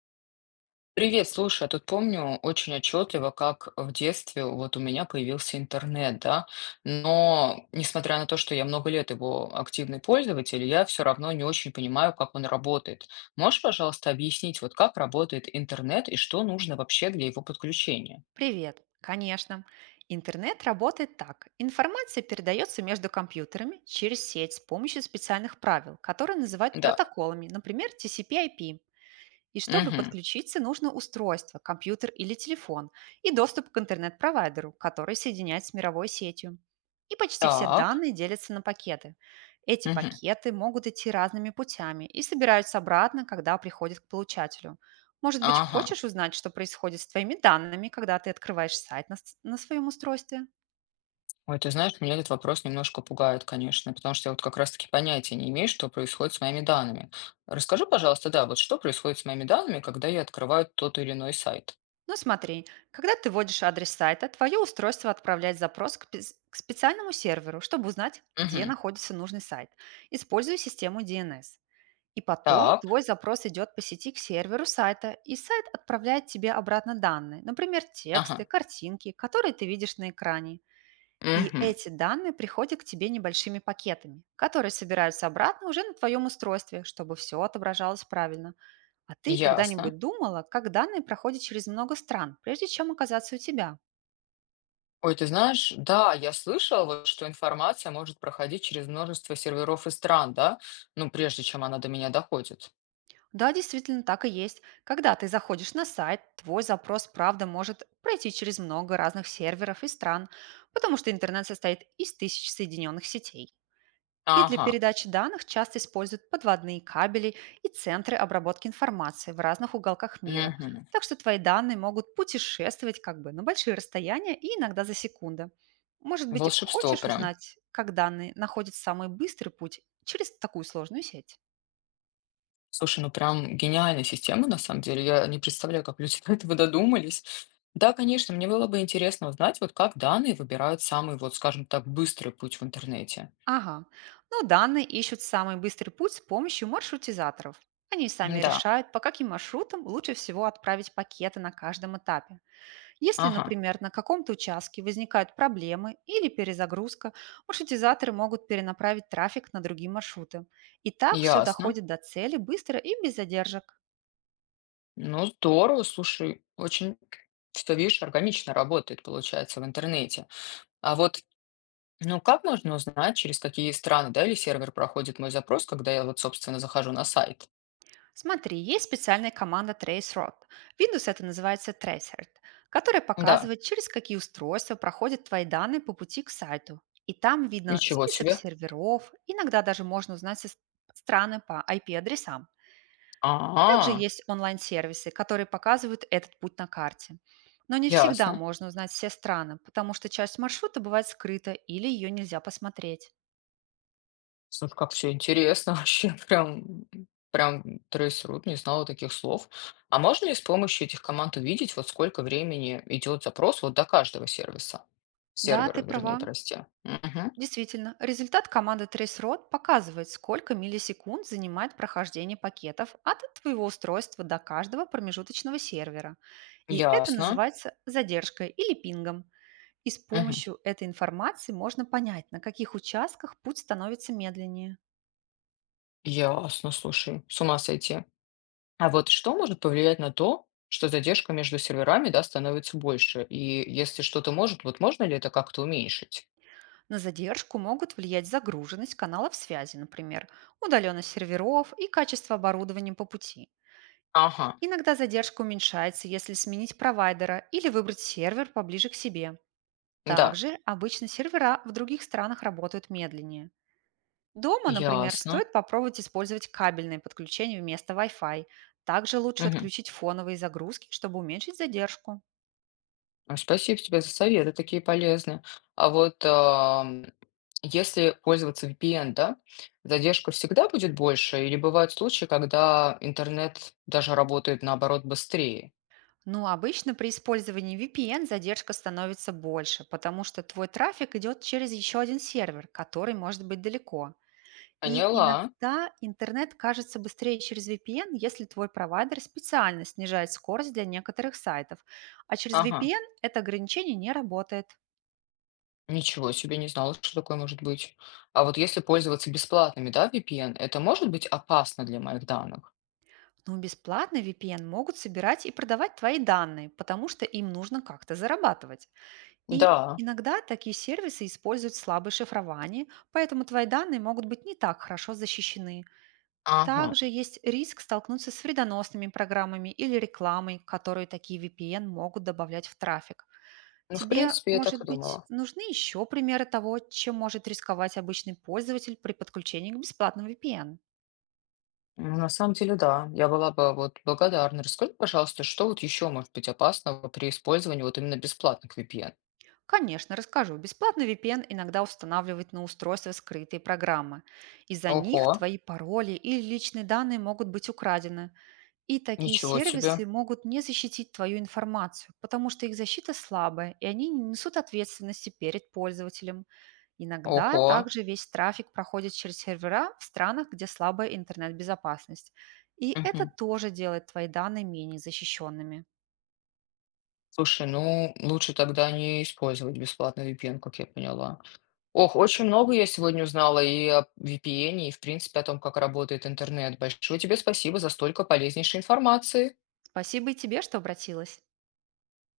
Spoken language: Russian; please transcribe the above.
Привет, слушай, я тут помню очень отчетливо, как в детстве вот у меня появился интернет, да, но несмотря на то, что я много лет его активный пользователь, я все равно не очень понимаю, как он работает. Можешь, пожалуйста, объяснить, вот как работает интернет и что нужно вообще для его подключения? Привет! Конечно. Интернет работает так. Информация передается между компьютерами через сеть с помощью специальных правил, которые называют Да. протоколами, например, TCP/IP. И чтобы Угу. подключиться, нужно устройство, компьютер или телефон и доступ к интернет-провайдеру, который соединяет с мировой сетью. И почти все Так. данные делятся на пакеты. Эти Угу. пакеты могут идти разными путями и собираются обратно, когда приходят к получателю. Может быть, Ага. хочешь узнать, что происходит с твоими данными, когда ты открываешь сайт на своем устройстве? Ой, ты знаешь, меня этот вопрос немножко пугает, конечно, потому что я вот как раз-таки понятия не имею, что происходит с моими данными. Расскажи, пожалуйста, да, вот что происходит с моими данными, когда я открываю тот или иной сайт? Ну смотри, когда ты вводишь адрес сайта, твое устройство отправляет запрос к специальному серверу, чтобы узнать, где Мгм. находится нужный сайт, используя систему DNS. И потом Так, твой запрос идет по сети к серверу сайта, и сайт отправляет тебе обратно данные, например, тексты, ага, картинки, которые ты видишь на экране. И мгм. эти данные приходят к тебе небольшими пакетами, которые собираются обратно уже на твоем устройстве, чтобы все отображалось правильно. А ты Ясно. когда-нибудь думала, как данные проходят через много стран, прежде чем оказаться у тебя? Ой, ты знаешь, да, я слышала, вот, что информация может проходить через множество серверов и стран, да, ну, прежде чем она до меня доходит. Да, действительно, так и есть. Когда ты заходишь на сайт, твой запрос, правда, может пройти через много разных серверов и стран, потому что интернет состоит из тысяч соединенных сетей. И для Ага, передачи данных часто используют подводные кабели и центры обработки информации в разных уголках мира. мгм. Так что твои данные могут путешествовать как бы на большие расстояния и иногда за секунды. Может быть, Волшебство хочешь прям. узнать, как данные находят самый быстрый путь через такую сложную сеть? Слушай, ну прям гениальная система, на самом деле. Я не представляю, как люди до этого додумались. Да, конечно, мне было бы интересно узнать, вот как данные выбирают самый, вот скажем так, быстрый путь в интернете. Ага. Ну, данные ищут самый быстрый путь с помощью маршрутизаторов. Они сами Да, решают, по каким маршрутам лучше всего отправить пакеты на каждом этапе. Если, ага, например, на каком-то участке возникают проблемы или перезагрузка, маршрутизаторы могут перенаправить трафик на другие маршруты. И так все ясно. доходит до цели быстро и без задержек. Ну, здорово, слушай, очень, что видишь, органично работает, получается, в интернете. А вот, ну, как можно узнать, через какие страны, да, или сервер проходит мой запрос, когда я вот, собственно, захожу на сайт? Смотри, есть специальная команда TraceRoute. В Windows это называется Traceroute, которая Да, показывает, через какие устройства проходят твои данные по пути к сайту. И там видно ничего список себе. серверов, иногда даже можно узнать страны по IP-адресам. Также А, есть онлайн-сервисы, которые показывают этот путь на карте. Но не всегда ясно. можно узнать все страны, потому что часть маршрута бывает скрыта или ее нельзя посмотреть. Слушай, как все интересно вообще, прям, прям трясёт, не знала таких слов. А можно ли с помощью этих команд увидеть, вот сколько времени идет запрос вот до каждого сервиса? Да, Сервера, ты вернее, права. прости. Мгм. Действительно, результат команды Traceroad показывает, сколько миллисекунд занимает прохождение пакетов от твоего устройства до каждого промежуточного сервера. И это Ясно. называется задержкой или пингом. И с Мгм. помощью этой информации можно понять, на каких участках путь становится медленнее. Ясно, слушай, с ума сойти. А вот что может повлиять на то, что задержка между серверами, да, становится больше? И если что-то может, вот можно ли это как-то уменьшить? На задержку могут влиять загруженность каналов связи, например, удаленность серверов и качество оборудования по пути. Ага, Иногда задержка уменьшается, если сменить провайдера или выбрать сервер поближе к себе. да, Также обычно сервера в других странах работают медленнее. Дома, например, ясно. стоит попробовать использовать кабельное подключение вместо Wi-Fi. Также лучше Мгм. отключить фоновые загрузки, чтобы уменьшить задержку. А, спасибо тебе за советы, такие полезные. А вот если пользоваться VPN, да, задержка всегда будет больше, или бывают случаи, когда интернет даже работает наоборот быстрее? Ну, обычно при использовании VPN задержка становится больше, потому что твой трафик идет через еще один сервер, который может быть далеко. И Поняла. иногда интернет кажется быстрее через VPN, если твой провайдер специально снижает скорость для некоторых сайтов. А через Ага. VPN это ограничение не работает. Ничего себе, не знала, что такое может быть. А вот если пользоваться бесплатными, да, VPN, это может быть опасно для моих данных? Но бесплатно VPN могут собирать и продавать твои данные, потому что им нужно как-то зарабатывать. И Да. иногда такие сервисы используют слабое шифрование, поэтому твои данные могут быть не так хорошо защищены. Ага. Также есть риск столкнуться с вредоносными программами или рекламой, которые такие VPN могут добавлять в трафик. Ну, в Тебе, принципе, я так может и быть, думала. нужны еще примеры того, чем может рисковать обычный пользователь при подключении к бесплатному VPN? Ну, на самом деле, да, я была бы вот благодарна. Расскажи, пожалуйста, что вот еще может быть опасного при использовании вот именно бесплатных VPN? Конечно, расскажу. Бесплатный VPN иногда устанавливает на устройство скрытые программы. Из-за них Ого, твои пароли или личные данные могут быть украдены. И такие ничего себе. сервисы могут не защитить твою информацию, потому что их защита слабая, и они не несут ответственности перед пользователем. Иногда Ого. также весь трафик проходит через сервера в странах, где слабая интернет-безопасность. И это Мгм. тоже делает твои данные менее защищенными. Слушай, ну лучше тогда не использовать бесплатный VPN, как я поняла. Ох, очень много я сегодня узнала и о VPN, и в принципе о том, как работает интернет. Большое тебе спасибо за столько полезнейшей информации. Спасибо и тебе, что обратилась.